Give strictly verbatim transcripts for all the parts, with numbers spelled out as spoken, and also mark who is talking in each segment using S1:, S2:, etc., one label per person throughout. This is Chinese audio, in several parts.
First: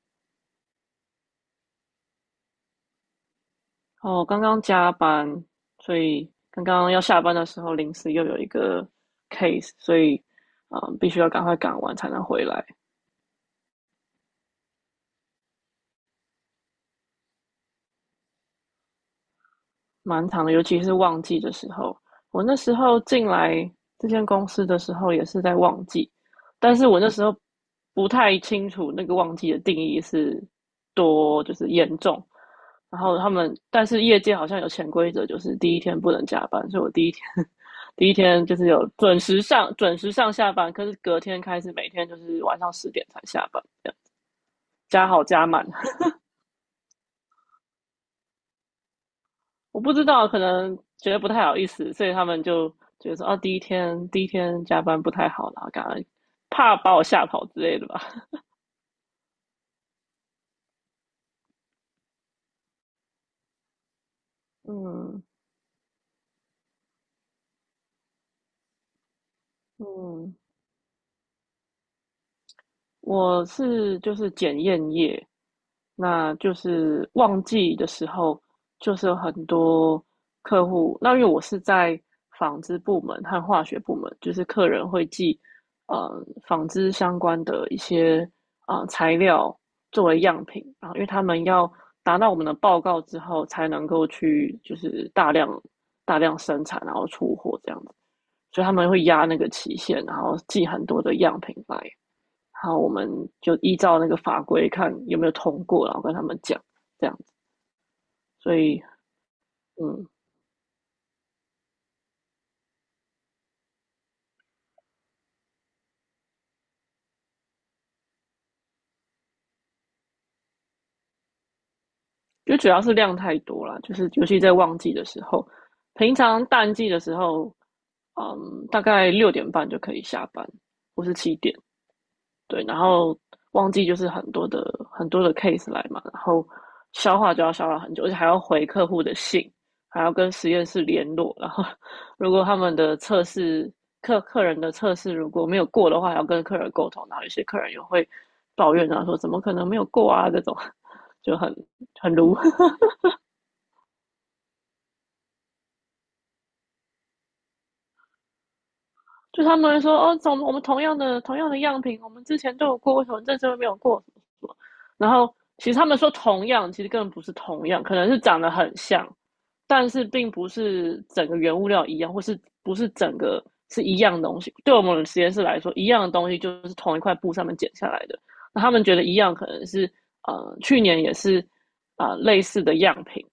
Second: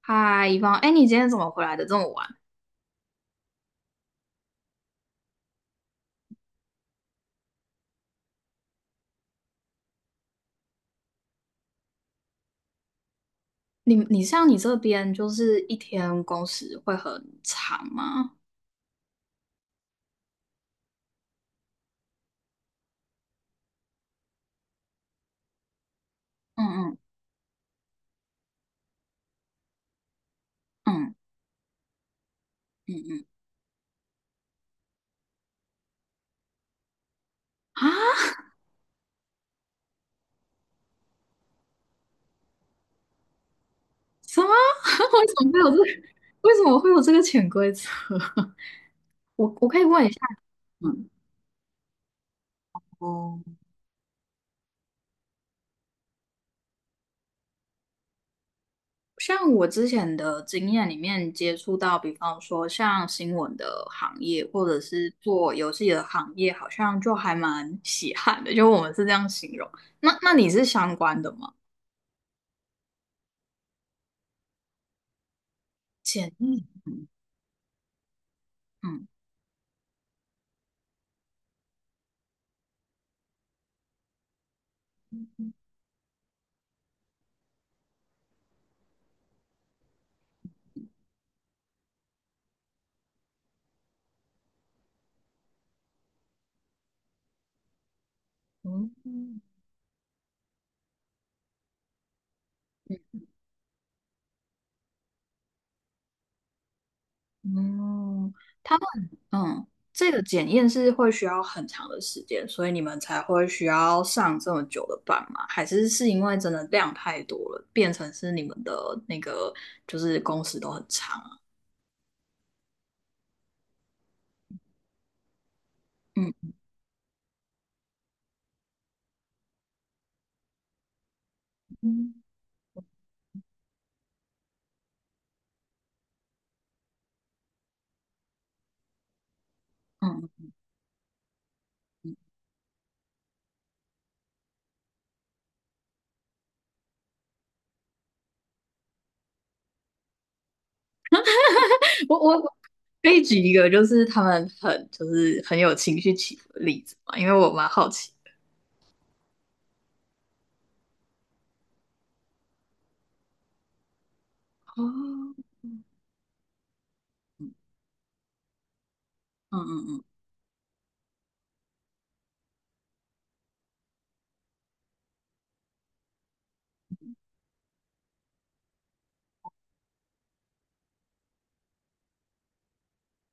S1: 嗨，一方，哎，你今天怎么回来的这么晚？
S2: 哦，刚刚加班，所以刚刚要下班的时候，临时又有一个 case，所以嗯，必须要赶快赶完才能回来。
S1: 你你像你这边就是一天工时会很长吗？
S2: 蛮长的，尤其是旺季的时候。我那时候进来这间公司的时候也是在旺季，但是
S1: 嗯嗯
S2: 我那时候不太清楚那个旺季的定义是
S1: 嗯
S2: 多就是严重。
S1: 嗯
S2: 然后
S1: 嗯
S2: 他们，但是业界好像有潜规则，就是第一天不能加班，所以我第一天
S1: 啊？
S2: 第一天就是有准时上准时上下班，可是隔天开始每天就是晚上十点才下班，
S1: 什么？
S2: 加
S1: 为
S2: 好
S1: 什么
S2: 加
S1: 会
S2: 满。
S1: 有这个为什么会有这个潜规则？我我可
S2: 我
S1: 以
S2: 不
S1: 问
S2: 知
S1: 一下
S2: 道，可能
S1: 你吗？
S2: 觉得不太好意思，所以他们就觉得说，哦，啊
S1: 哦，
S2: 第一天第一天加班不太好啦，感后怕把我吓跑之类的吧。
S1: 像我之前的经验里面接触到，比方说像新闻的行业，或者是
S2: 嗯
S1: 做游戏的行业，好像就还蛮稀罕的，就我们是这样形容。那那
S2: 嗯，
S1: 你是相关的吗？
S2: 我是就是检验业，
S1: 检
S2: 那就
S1: 验，股，
S2: 是旺季的时候，就
S1: 嗯，
S2: 是有很多客户。那因为我是在纺织部门和化学部门，就是客人会寄呃纺织相关的一些啊、呃材料作为样品，然后因为他们要达到我们的报告之后，才能够去就是大量大量生产，然后出货这样子，所以他
S1: 哦，
S2: 们会压那个期限，然后寄很多的样品来。好，我们就依照那个法规看有没有通过，然后跟他们讲这样子。
S1: 嗯，
S2: 所
S1: 他
S2: 以，
S1: 们，嗯，
S2: 嗯，
S1: 这个检验是会需要很长的时间，所以你们才会需要上这么久的班吗？还是是因为真的量太多了，变成是你们的那个就是工时都很长啊？
S2: 就主要是量太多了，就是尤其在旺季的时候，平常
S1: 嗯
S2: 淡季的时候，嗯，大概六点半就可以下班，或是七点，
S1: 嗯，
S2: 对，然后忘季就是很多的很多的 case 来嘛，然后消化就要消化很久，而且还要回客户的信，还要跟
S1: 嗯
S2: 实验室联络，然后如果他们的测试客客人的测试如果没有过的话，还要跟客人沟通，然后有些客人也会抱怨啊，说怎么可能没有过啊这种，就很很
S1: 我我
S2: 如。
S1: 我可以举一个就是他们很就是很有情绪起伏的例子嘛，因为我蛮好奇。
S2: 就他们说哦，从我们同样的同样的样品，我们之前都有过，为什么这次没有过？什么什么？
S1: 哦，
S2: 然后其实
S1: 嗯
S2: 他们说同样，其实根本不是同样，可能是长得很像，
S1: 嗯
S2: 但
S1: 嗯，
S2: 是并不是整个原物料一样，或是不是整个是一样的东西。对我们实验室来说，一样的东西就是同一块布上面剪下来的。那他们觉得一样，可能是呃去年也是啊、呃类似的样品，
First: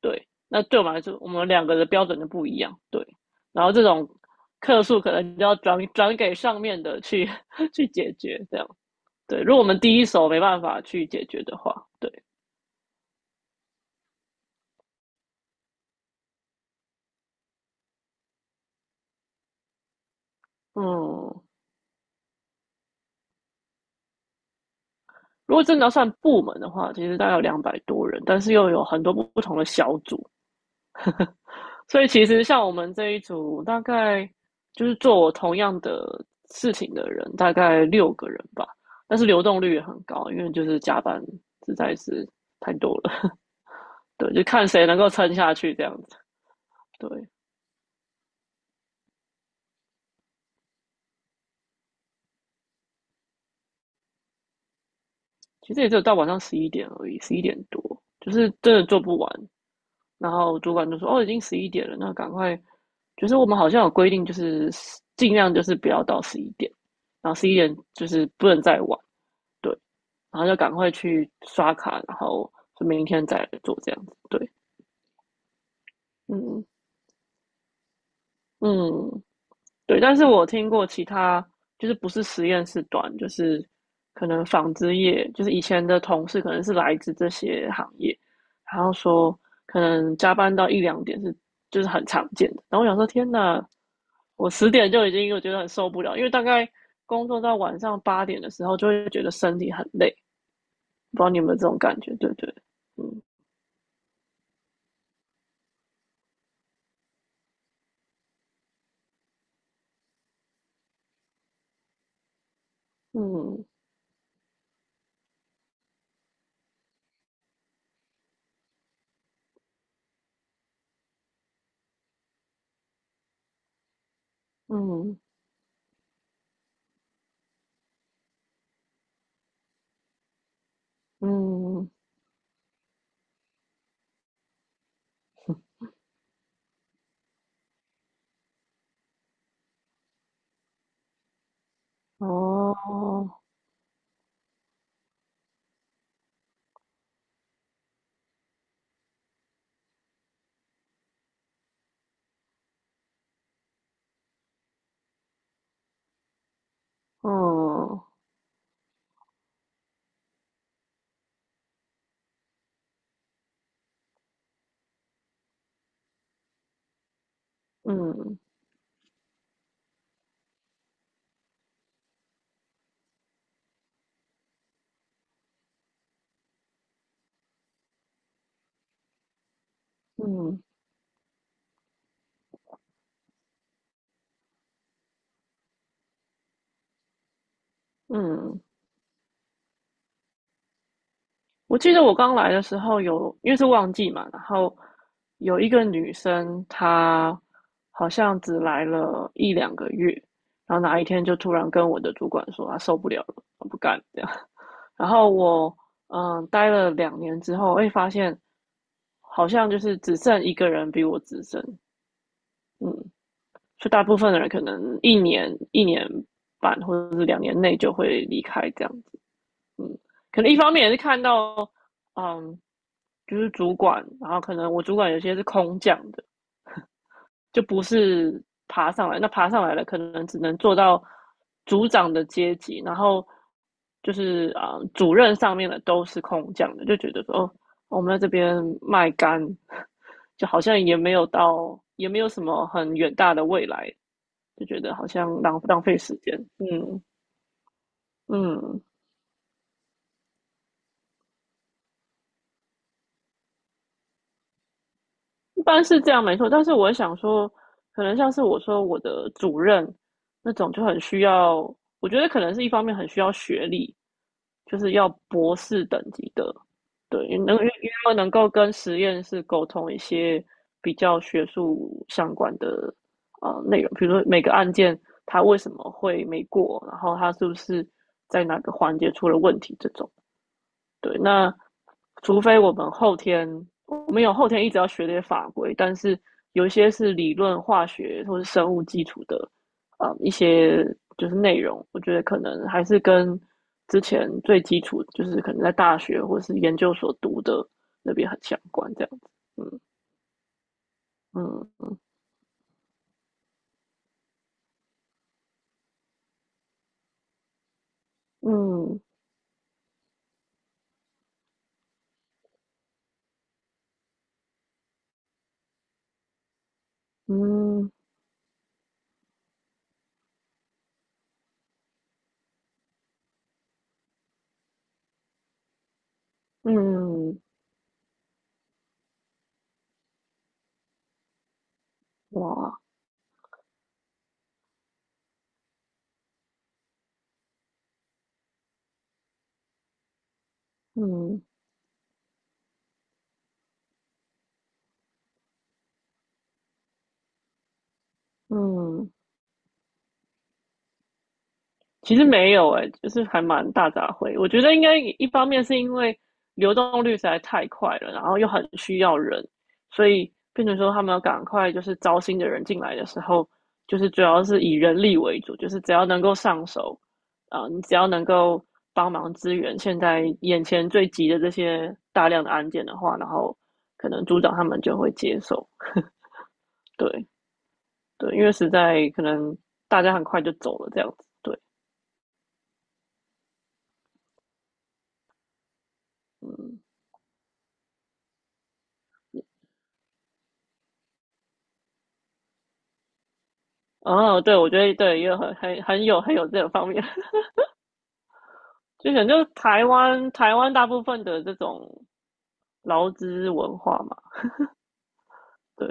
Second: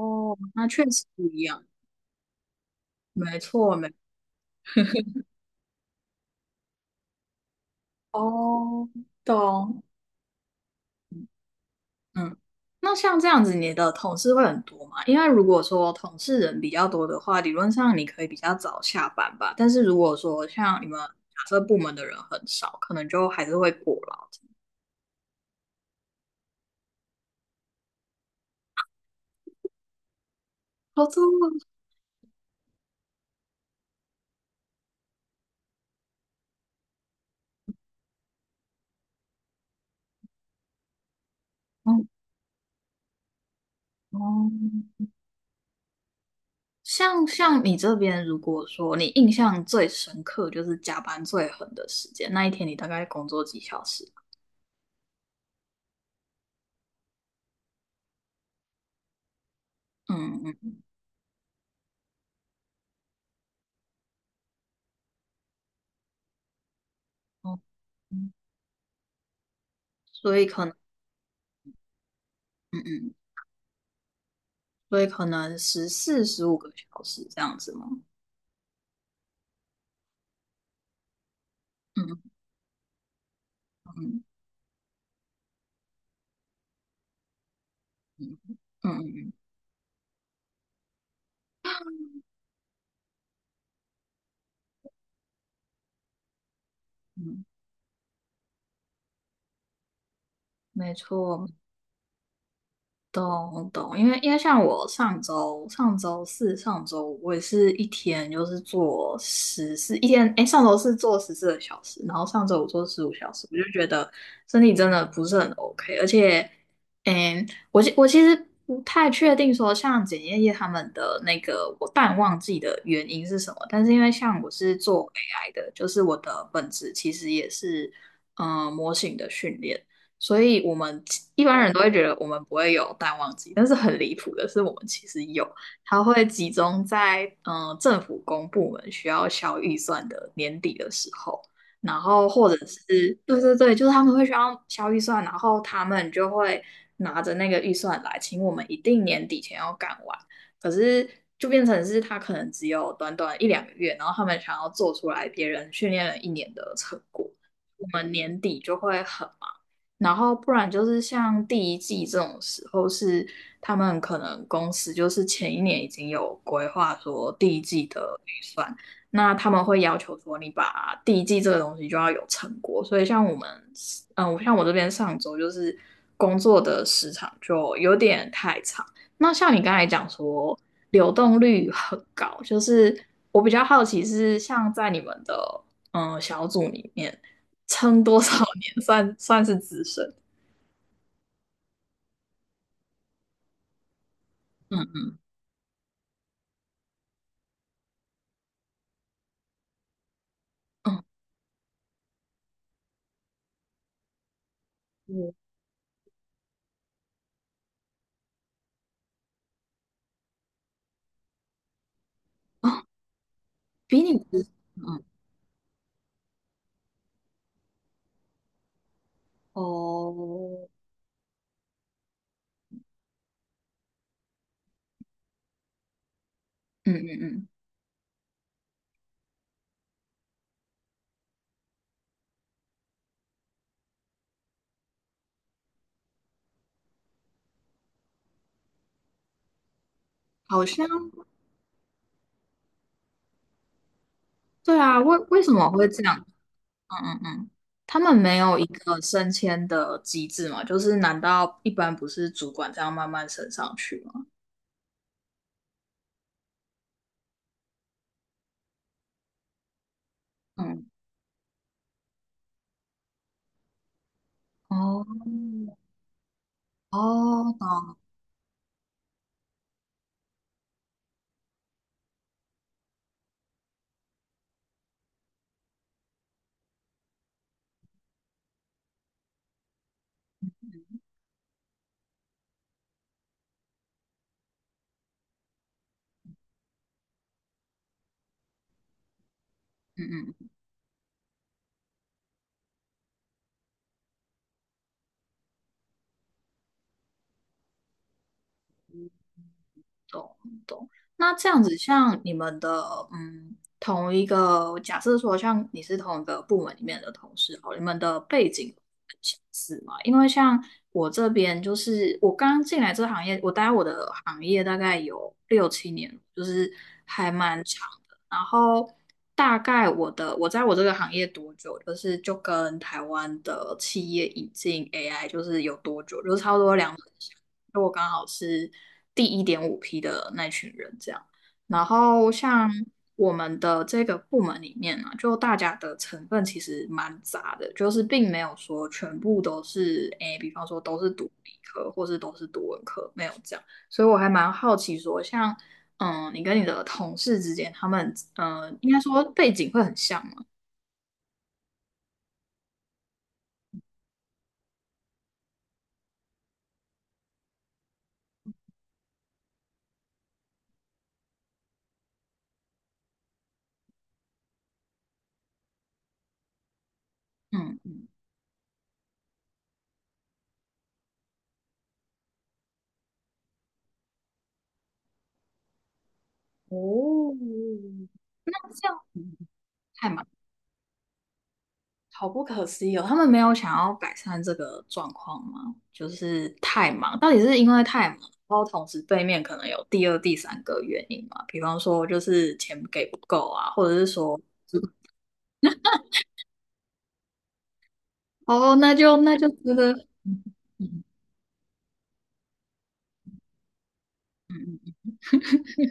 S2: 对，那
S1: 那
S2: 对
S1: 确
S2: 我们来
S1: 实
S2: 说，
S1: 不
S2: 我
S1: 一
S2: 们
S1: 样。
S2: 两个的标准就不一样，对。
S1: 没
S2: 然后
S1: 错，
S2: 这
S1: 没，
S2: 种客诉可能就要转转给上面的去去解决，这样
S1: 哦，
S2: 对。如果我们
S1: 懂。
S2: 第一手没办法去解决的话，对，
S1: 嗯，那像这样子，你的同事会很多嘛？因为如果说同事人比较多的话，理论上你可以比较早下班吧。但是如果说像你们假
S2: 嗯。
S1: 设部门的人很少，可能就还是会过劳。
S2: 如果真的要算部门的话，其实大概有两百多人，但是又有很多不同的小组，
S1: 哦，这么
S2: 所以其实像我们这一组，大概就是做我同样的事情的人，大概六个人吧。但是流动率也很高，因为就是加班实在
S1: 嗯，
S2: 是太多了。对，就
S1: 哦，
S2: 看谁能够撑下去这样子。对，
S1: 像像你这边，如果说你印象最深刻就是加班最狠的时间，那一天你大概工作几小时？
S2: 其实也只有到晚上十一点而已，十一点多，就是真的做不完。然
S1: 嗯
S2: 后主
S1: 嗯，
S2: 管就说：“哦，已经十一点了，那赶快。”就是我们好像有规定，就是尽量就是不要到十一点，然后十一
S1: 哦，
S2: 点就是
S1: 嗯
S2: 不能再晚，对，
S1: 所
S2: 然后
S1: 以
S2: 就
S1: 可
S2: 赶
S1: 能，
S2: 快去刷卡，然后
S1: 嗯
S2: 就明
S1: 嗯。
S2: 天再来做这样子，对，
S1: 所以可能十四、十五
S2: 嗯
S1: 个小时这样子吗？
S2: 嗯，对，但是我听过其他，就是不是
S1: 嗯
S2: 实验室短，就是
S1: 嗯
S2: 可能纺织业，就是以前的同事可能是来自这些行业，然后
S1: 嗯嗯
S2: 说可能加班到一两点是就是很常见的。然后我想说，天呐，我十点就已经我觉得很受不了，因为大概工作
S1: 嗯，
S2: 到晚上八点的时候，就会觉得身体很累。
S1: 没
S2: 不知道你有
S1: 错。
S2: 没有这种感觉？对对，嗯
S1: 懂懂，因为因为像我上周上周四上周五我也是一天就是做十四一天，哎，上周四做十四个小时，然后上周五做十五小时，我就
S2: 嗯
S1: 觉得身体真的不是很 OK，而且，嗯，我其我其实不太确定说像检验业他们的那个我淡旺季的原因是什么，但是因为像我是做
S2: 嗯
S1: A I 的，就是我的本质其实也是嗯、呃模型的训练。所以我们一般人都会
S2: 嗯，
S1: 觉得我们不会有淡旺季，但是很离谱的是，我们其实有，它会集中在嗯、呃政府公部门需要消预算的年底的时候，然后或者是
S2: 哦，
S1: 对对对，就是他们会需要消预算，然后他们就会拿着那个预算来请我们一定年底前要干完，可是就变成是他可能只有短短一两个月，然后他们想要做出来别人训练了一年的成果。我
S2: 嗯
S1: 们年底就会很忙，然后不然就是像第一季这种时候是，他们可能公司就是前一年已经有规划说第一季的
S2: 嗯
S1: 预算，那他们会要求说你把第一季这个东西就要有成果。所以像我们，嗯，我像我这边上周就是工作的时长就有点太长。那像你刚才讲说
S2: 嗯
S1: 流动率很高，就是我比较好奇是像在你们的嗯小组里面。撑多少
S2: 嗯。
S1: 年 算算是资深？
S2: 我记得我刚来的时候有，因为是旺季嘛，然后有一个女生，她好像只来了一两个月，然后哪
S1: 嗯，
S2: 一天就突然跟我的主管说她受不了了，她不干这样。然后
S1: 嗯，
S2: 我嗯待了两年之后，会发现好像就是只剩一个人比我资深，
S1: 哦，
S2: 嗯，就
S1: 比
S2: 大部
S1: 你
S2: 分的
S1: 资
S2: 人
S1: 深，
S2: 可能
S1: 嗯
S2: 一年一年半或者是两年内就会离开这样子，嗯，可能一
S1: 哦，
S2: 方面也是看到嗯。就是主管，然后可能我主管有些是空降的，
S1: 嗯嗯嗯，
S2: 就不是爬上来。那爬上来了，可能只能做到组长的阶级，然后就是啊、呃主任上面的都是空降的，就觉得说哦，我们在这边卖干，就好
S1: 好
S2: 像
S1: 像
S2: 也没有到，也没有什么很远大的未来，就
S1: 对
S2: 觉得
S1: 啊，
S2: 好
S1: 为
S2: 像
S1: 为什
S2: 浪
S1: 么
S2: 浪
S1: 会
S2: 费
S1: 这
S2: 时
S1: 样？
S2: 间。
S1: 嗯
S2: 嗯
S1: 嗯嗯，他们没有一
S2: 嗯。
S1: 个升迁的机制嘛？就是难道一般不是主管这样慢慢升上去吗？
S2: 一般是这样没错，但是我想说，可能像是我说我的主任那种就
S1: 嗯，
S2: 很需要，我觉得可能是一方面很需要学历，就是
S1: 哦
S2: 要博
S1: 嗯
S2: 士等级的，对，因为
S1: 哦，
S2: 能因为
S1: 懂，
S2: 要能够跟实验室沟通一些比较学术相关的呃内容，比如说每个案件它为什么会没过，然后它是不是在哪个环节出了问题这种，对，那除非我们后天，我们有后天一直要学这些法规，但是有一些是理论化学或是生物基础的，呃，嗯一
S1: 嗯嗯。
S2: 些就是内容，我觉得可能还是跟之前最基础，就是可能在大学或是研究所读的那边很相关，这样子。嗯
S1: 懂懂。那这样子，
S2: 嗯
S1: 像你们的，嗯，同一个，假设说像你是同一个部门里面的同事，哦，你们的背景
S2: 嗯
S1: 很相似嘛？因为像我这边，就是我刚进来这个行业，我待我的行业大概有六七年，就是还蛮长。
S2: 嗯
S1: 然后大概我的我在我这个行业多久，就是就跟台湾的企业引进 A I 就是有多久，就是差不多两年前
S2: 嗯，
S1: 就我刚好是第一点五批的那群人这样。然后像
S2: 哇，
S1: 我们的这个部门里面呢、啊，就大家的成分其实蛮杂的，就是并没有说全部都是诶，比方说都是读
S2: 嗯
S1: 理科或是都是读文科，没有这样。所以我还蛮好奇说，像嗯，你跟你的同事之间，他们呃，应该
S2: 嗯。
S1: 说背景会很像嘛？
S2: 其实没有诶、欸就是还蛮大杂烩。我觉得应该一方面是因为流动率实在太快了，然后又很需要人，所以变成说他们要赶快就是招新的人进来的时候，就是主要是以人力为主，就是只要能够上手，啊、呃
S1: 嗯，
S2: 你只要能够帮忙支援现在眼前最急的这些大量的案件的话，然后可能组长他们就会接受。对
S1: 哦，
S2: 对，因
S1: 那
S2: 为实
S1: 这样
S2: 在可能大
S1: 太
S2: 家很
S1: 忙，
S2: 快就走了这样子。对，
S1: 好不可思议哦。他们没有想要改善这个状况吗？就是
S2: 嗯。
S1: 太忙，到底是因为太忙，然后同时背面可能有第二、第三个原因嘛？比方说就是钱给不够啊，或者是说
S2: 哦，对，我觉得对，也很很很有很有这个方面，
S1: 哦，那
S2: 就
S1: 就
S2: 可能
S1: 那
S2: 就是
S1: 就觉
S2: 台
S1: 得。
S2: 湾台湾大部分的这种劳资文化嘛，对，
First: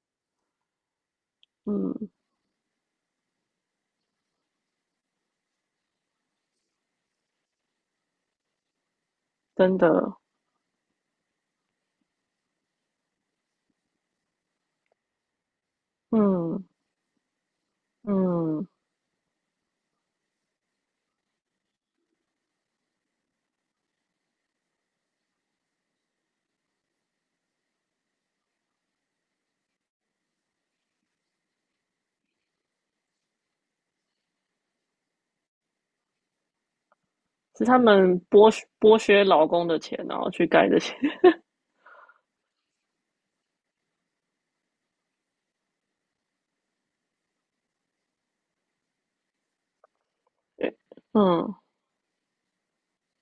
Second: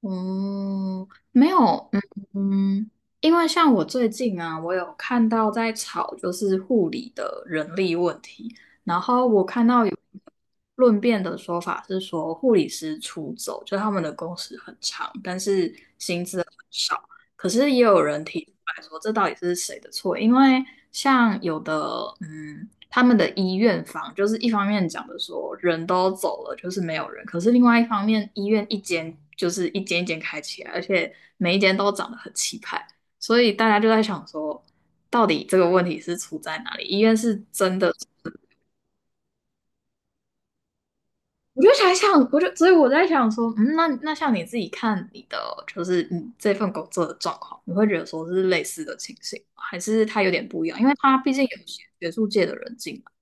S1: 哦，没有，嗯
S2: 嗯，
S1: 嗯，因为像我最近啊，我有看到在吵就是护理的人力问题，然后我看
S2: 真
S1: 到有
S2: 的，
S1: 论辩的说法是说护理师出走，就他们的工时很长，但是薪资。
S2: 嗯
S1: 可是也有人提出
S2: 嗯，
S1: 来说，这到底是谁的错？因为像有的，嗯，他们的医院方就是一方面讲的说人都走了，就是没有人，可是另外一方面，医院一间就是一间一间开起来，而且每一间都长得很气派，所以大家就在想说，到底这个问题是出在哪里？医院是
S2: 是
S1: 真
S2: 他
S1: 的。
S2: 们剥削剥削劳工的钱，然后去盖这些，
S1: 我就才想，我就所以我在想说，嗯，那那像你自己看你的，就是你这份工作的状况，你会觉得说是类似的情形吗还是它有点 不一
S2: 对，
S1: 样？因为它毕竟
S2: 嗯。
S1: 有些学术界的人进来。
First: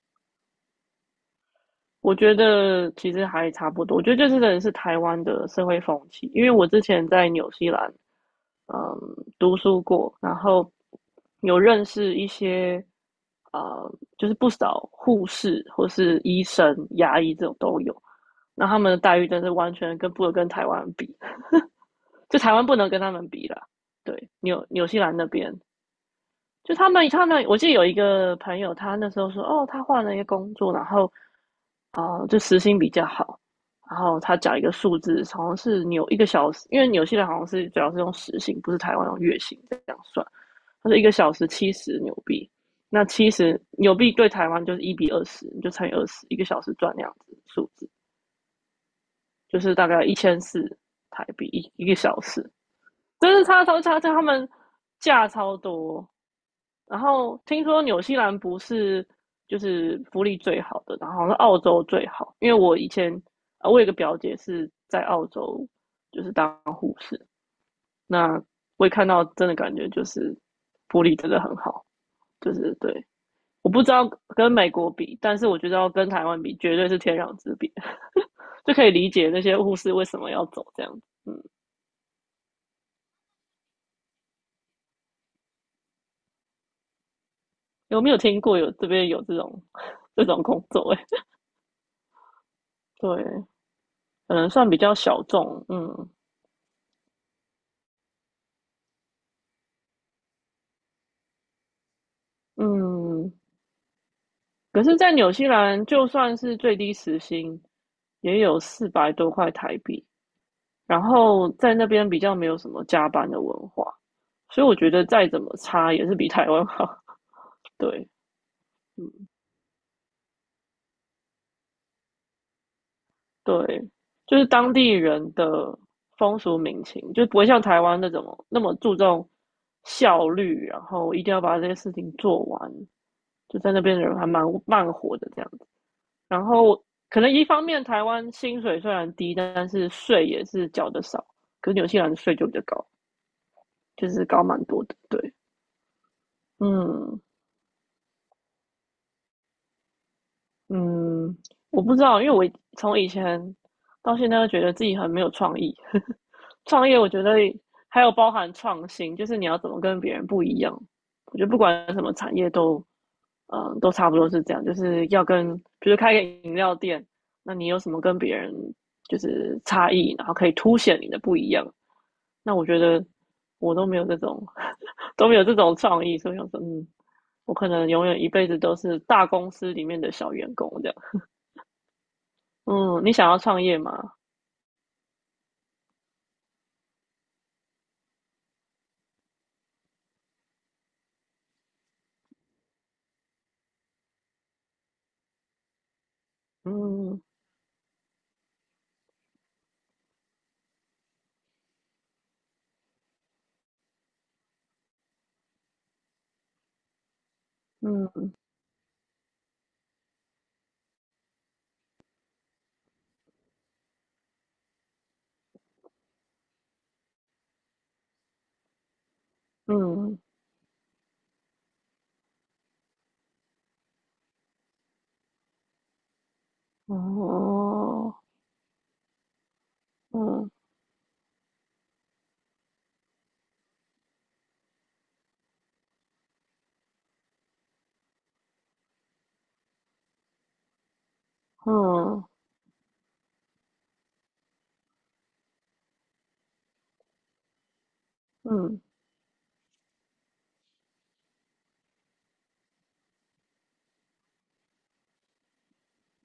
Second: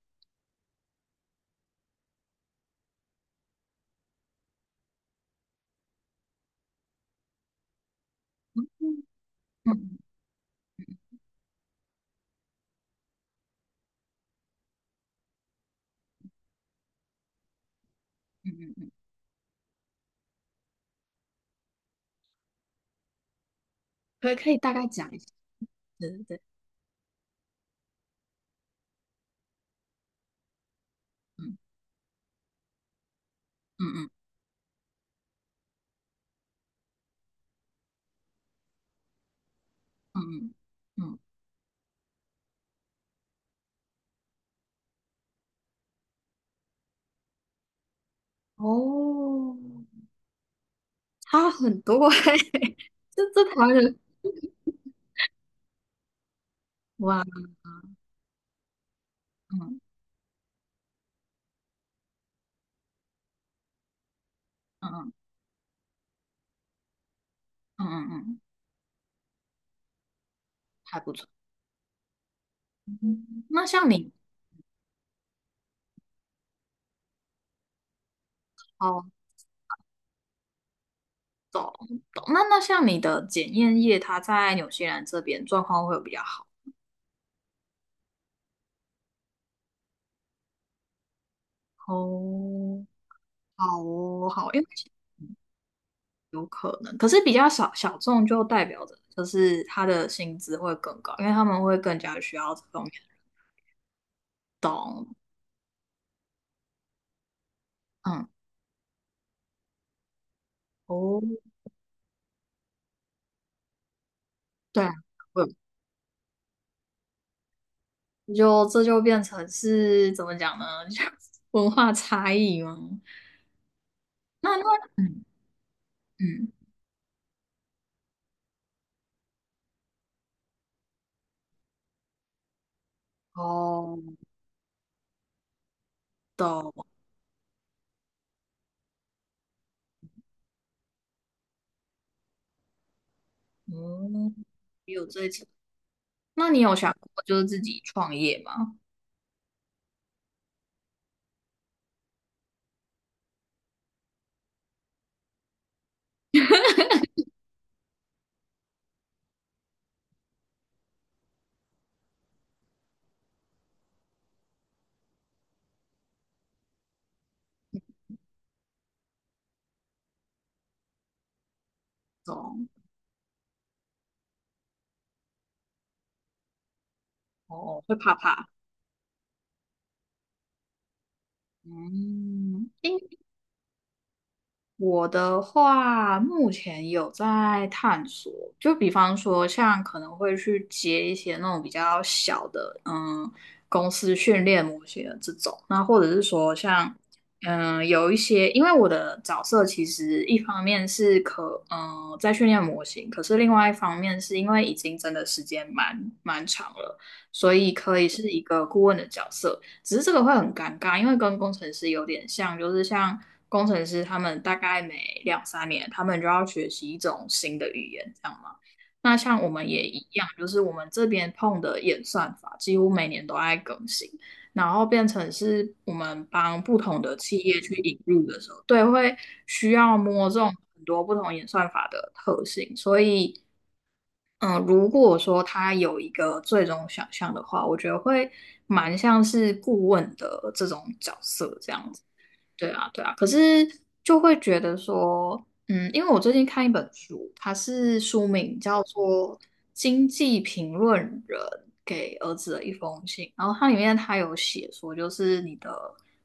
S2: 我觉得其实还差不多，我觉得这真的是台湾的社会风气，因为我之前在纽西兰，嗯，
S1: 嗯
S2: 读书
S1: 嗯
S2: 过，然后有认识一些，呃，就是不少护士或是医生、牙医这种都有，
S1: 嗯
S2: 那
S1: 嗯
S2: 他们
S1: 嗯，
S2: 的待遇真是完全跟不能跟台湾比，就台湾不能跟他们比啦。对，
S1: 可以可以
S2: 纽
S1: 大概
S2: 纽西
S1: 讲
S2: 兰
S1: 一
S2: 那
S1: 下。
S2: 边，
S1: 对对对，
S2: 就他们他们，我记得有一个朋友，他那时候说，哦，他换了一个工作，然后
S1: 嗯
S2: 哦，就时薪比较好，
S1: 嗯
S2: 然
S1: 嗯
S2: 后他讲一个数字，好像是纽一个小时，因为纽西兰好像是主要是用时薪，不是台湾用月薪这样
S1: 嗯
S2: 算。他
S1: 嗯，
S2: 说一个
S1: 嗯
S2: 小时七十纽币，那七十纽币对台湾就是一比二十，你就乘以二十，一个小时赚那样子数字，
S1: 哦，
S2: 就是大概一千四台币
S1: 差
S2: 一
S1: 很
S2: 一个
S1: 多
S2: 小
S1: 哎
S2: 时，
S1: 欸 这
S2: 真
S1: 这
S2: 是
S1: 台
S2: 差超
S1: 湾的
S2: 差，差他们价超多。然
S1: 哇，
S2: 后听说
S1: 嗯
S2: 纽西兰不是就是福利最好的，然后好像是澳洲最好，因为我以前啊，呃我有一个表姐是
S1: 嗯
S2: 在
S1: 嗯
S2: 澳洲就是当护士，
S1: 嗯嗯，
S2: 那我也看到真的感觉就是
S1: 还
S2: 福
S1: 不
S2: 利
S1: 错。
S2: 真的很好，就是对。
S1: 嗯那
S2: 我不
S1: 像
S2: 知道
S1: 你
S2: 跟美国比，但是我觉得要跟台湾比，绝对是天壤之别，就可以
S1: 哦。
S2: 理解那些护士为什么要走这样子。嗯，
S1: 懂那那像你的检验业，它在纽西兰这边状况会有比较好
S2: 有没有听过有这边有这种 这种工作、欸？哎
S1: 哦，
S2: 对，
S1: 好哦，
S2: 可能
S1: 好，因为
S2: 算比较小众。嗯
S1: 可是比较小小众，就代表着就是他的薪资会更高，因为他们会更加需要这方面。
S2: 嗯，可是，在纽西兰，就算是最低时薪，
S1: 嗯，
S2: 也有四百多块台币。然
S1: 哦，
S2: 后在那边比较没有什么加班的文化，所以我
S1: 对
S2: 觉
S1: 啊，
S2: 得再怎
S1: 会
S2: 么差也是比台湾好。对，
S1: 就这就变
S2: 嗯，
S1: 成是怎么讲呢？就文化差异吗？
S2: 对，就是
S1: 那那
S2: 当地
S1: 嗯
S2: 人的风
S1: 嗯，
S2: 俗民情，就不会像台湾那种那么注重效率，然后一定要把这些事情做完。就在那边
S1: 哦，
S2: 的人还蛮慢活的这样。然
S1: 懂，
S2: 后可能一方面台湾薪水虽然低，但是税也是缴的少，可是纽西兰的税就比较高，就是
S1: 嗯，
S2: 高蛮多
S1: 也
S2: 的。
S1: 有这一
S2: 对，
S1: 层。那你有想
S2: 嗯
S1: 过就是自己创业吗？
S2: 嗯，我不知道，因为我从以前到现在都觉得自己很没有创意，创业我觉得还有包含创新，就是你要怎么跟别人不一样。我觉得不管什么产业都，嗯，都差不多是这样，就是要跟，比如开个饮料店，那你有什么跟别人就是差异，然后可以凸显你的不一样。那我
S1: 懂。
S2: 觉得我都没有这种 都没有这种创意，所以我说，嗯，我可
S1: 哦，
S2: 能
S1: 会
S2: 永
S1: 怕
S2: 远一辈
S1: 怕。
S2: 子都是大公司里面的小员工这样。
S1: 嗯，因
S2: 嗯，你想要创业吗？
S1: 我的话，目前有在探索，就比方说，像可能会去接一些那种比较小的，嗯，公司训练模型的这种，那或者是说像，
S2: 嗯
S1: 嗯，有一些，因为我的角色其实一方面是可，嗯，在训练模型，可是另外一方面是因为已经真的时间蛮蛮长了，所以可以是
S2: 嗯
S1: 一个顾问的角色。只是这个会很尴尬，因为跟工程师有点像，就是像工程师他们大概每两三年，他们就要学习一种新的语言，这样嘛。那像我们也一
S2: 嗯，
S1: 样，就是我们这边碰的演算法几乎每年都在更新，然后变成是我们帮不同的企业去引
S2: 哦，
S1: 入的时候，对，会需要摸这种
S2: 嗯
S1: 很多不同演算法的特性，所以嗯，如果说他有一个最终想象的话，我觉得会蛮像是顾问的这种角色这样子。
S2: 嗯
S1: 对啊，对啊，可是就会觉得说，嗯，因为我最近看一本书，它是书名
S2: 嗯
S1: 叫做《经济评论人给儿子的一封信》，然后它里面它有写说，就是你的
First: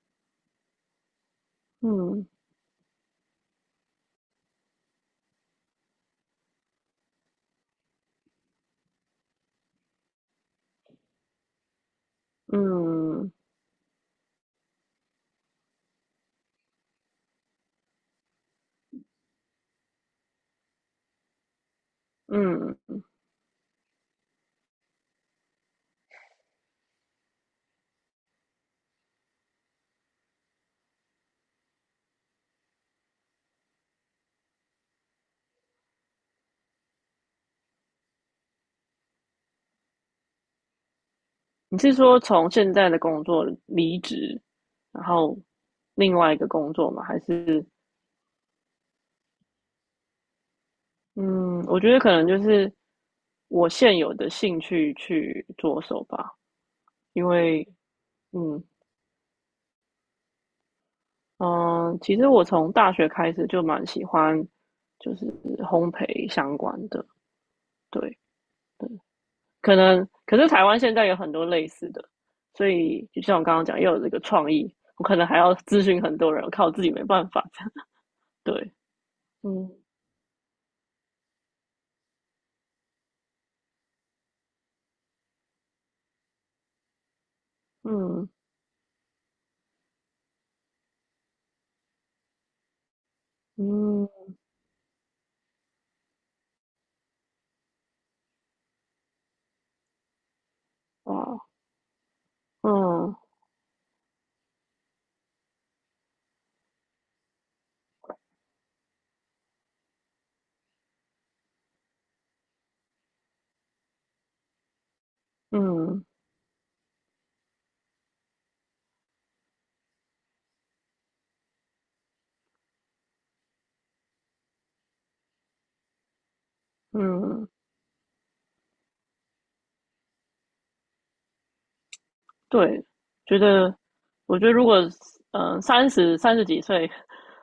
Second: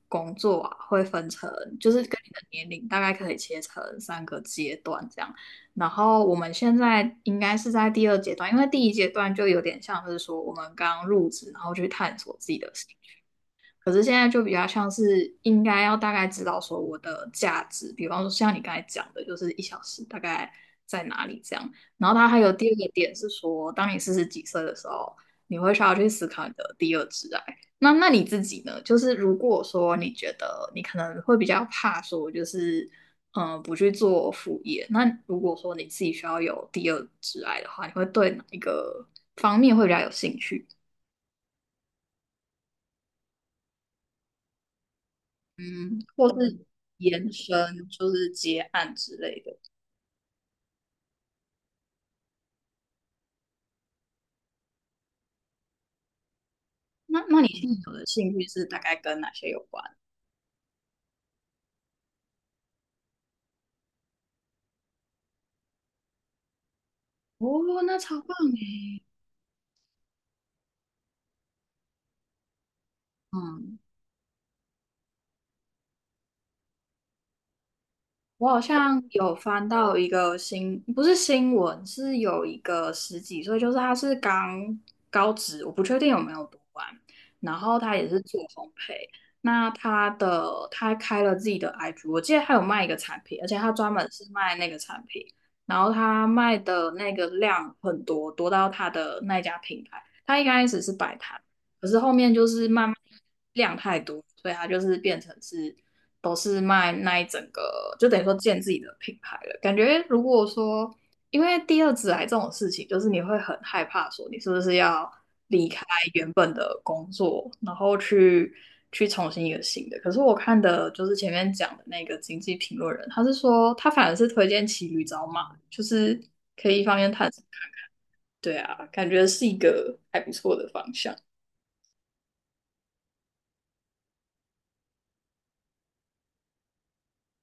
S1: 工作啊会分成，就是跟
S2: 嗯
S1: 你的年龄大概可以切成三个阶段这样，然后我们现在应该是在第二阶段，因为第一阶段就有点像是说我们刚入职，然后去探索自己的兴
S2: 嗯
S1: 可是现在就比较像是应该要大概知道说我的价值，比方说像你刚才讲的，就是一小时大概在哪里这样。然后它还有第二
S2: 嗯，
S1: 个点是说，当你四十几岁的时候，你会需要去思考你的第二挚爱。那那你自己呢？就是如果说你觉得你可能会比较怕说，就是嗯、呃不去做副业，那如果说你自己需要有第二挚爱的话，你会对哪一个方面会比较有兴趣？
S2: 你是说从现在的工作离职，然后另
S1: 或
S2: 外一个
S1: 是
S2: 工作吗？还
S1: 延伸，
S2: 是
S1: 就是接案之类的。
S2: 嗯，我觉得可能就是我现有的兴趣去着手吧，
S1: 那
S2: 因
S1: 那你
S2: 为
S1: 现在有的兴趣
S2: 嗯
S1: 是大概跟哪些有关？
S2: 嗯，呃其实我从大学开始就蛮喜欢就是烘焙相关的，
S1: 哦，那超
S2: 对，
S1: 棒诶。
S2: 可能可是台湾现在有很多类似的，所以就像我刚刚
S1: 嗯。
S2: 讲，又有这个创意，我可能还要咨询很多人，我靠我自己没办法。
S1: 我好
S2: 对，
S1: 像有翻
S2: 嗯
S1: 到一个新，不是新闻，是有一个十几岁，就是他是刚高职，我不确定有没有读完，然后他也是
S2: 嗯
S1: 做烘焙，那他的他开了自己的 I G，我记得他有卖一个产品，而且他专
S2: 嗯，
S1: 门是卖那个产品，然后他卖的那个量很多，多到他的那家品牌，他一开始是摆
S2: 哇，
S1: 摊，可是后面就是慢慢
S2: 嗯
S1: 量太多，所以他就是变成是。都是卖那一整个，就等于说建自己的品牌了。感觉如果说，因为第二职来这种事情，就是你会很害怕，说你是不是要离开
S2: 嗯
S1: 原本的工作，然后去去重新一个新的。可是我看的就是前面讲的那个经济评论人，他是说他反而是推荐骑驴找马，就是可以一方面探索，
S2: 嗯，
S1: 对啊，感觉是一个还不错的方向。
S2: 对，觉得我觉得如果嗯三十三十几岁，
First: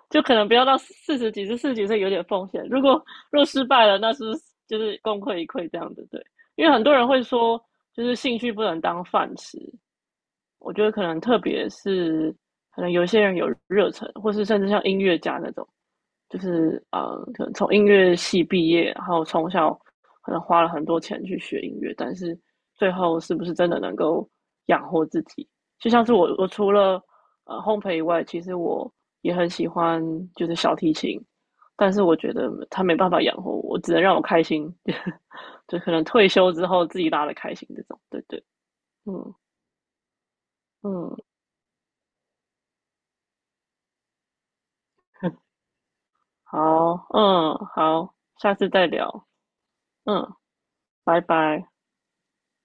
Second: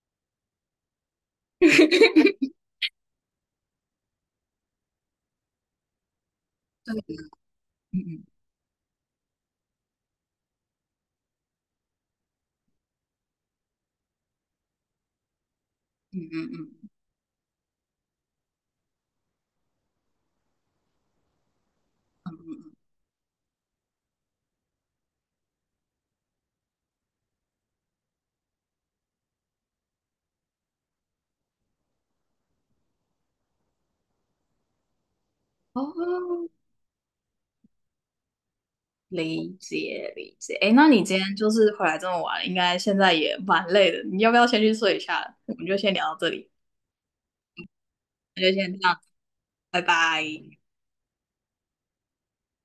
S2: 就可能不要到四十几岁，四十几岁有点 风险。如果若失败了，那是就是功亏一篑这样子？对，因为很多人会说，
S1: 嗯
S2: 就是兴
S1: 嗯
S2: 趣不能当饭吃，我觉得可能特别是有些人有热忱，或是甚至像音乐家那种，
S1: 嗯
S2: 就
S1: 嗯
S2: 是
S1: 嗯，
S2: 呃，可能从音乐系毕业，然后从小可能花了很多钱去学音乐，但是最后是不是真的能够养活自己？就像是我，我除了呃烘焙以外，其实我也很喜欢就是小提琴，但是我觉得它没办法养活我，只能让我开心，就可能退
S1: 哦，
S2: 休之后自己拉的开心这种。对对，嗯
S1: 理解理解。哎，那你
S2: 嗯。
S1: 今天就是回来这么晚，应该现在也蛮累的，你要不要先去睡一下？我们就先聊到这里，
S2: 好，嗯，好，
S1: 那就
S2: 下次
S1: 先这
S2: 再
S1: 样，
S2: 聊，
S1: 拜拜。
S2: 嗯，拜拜。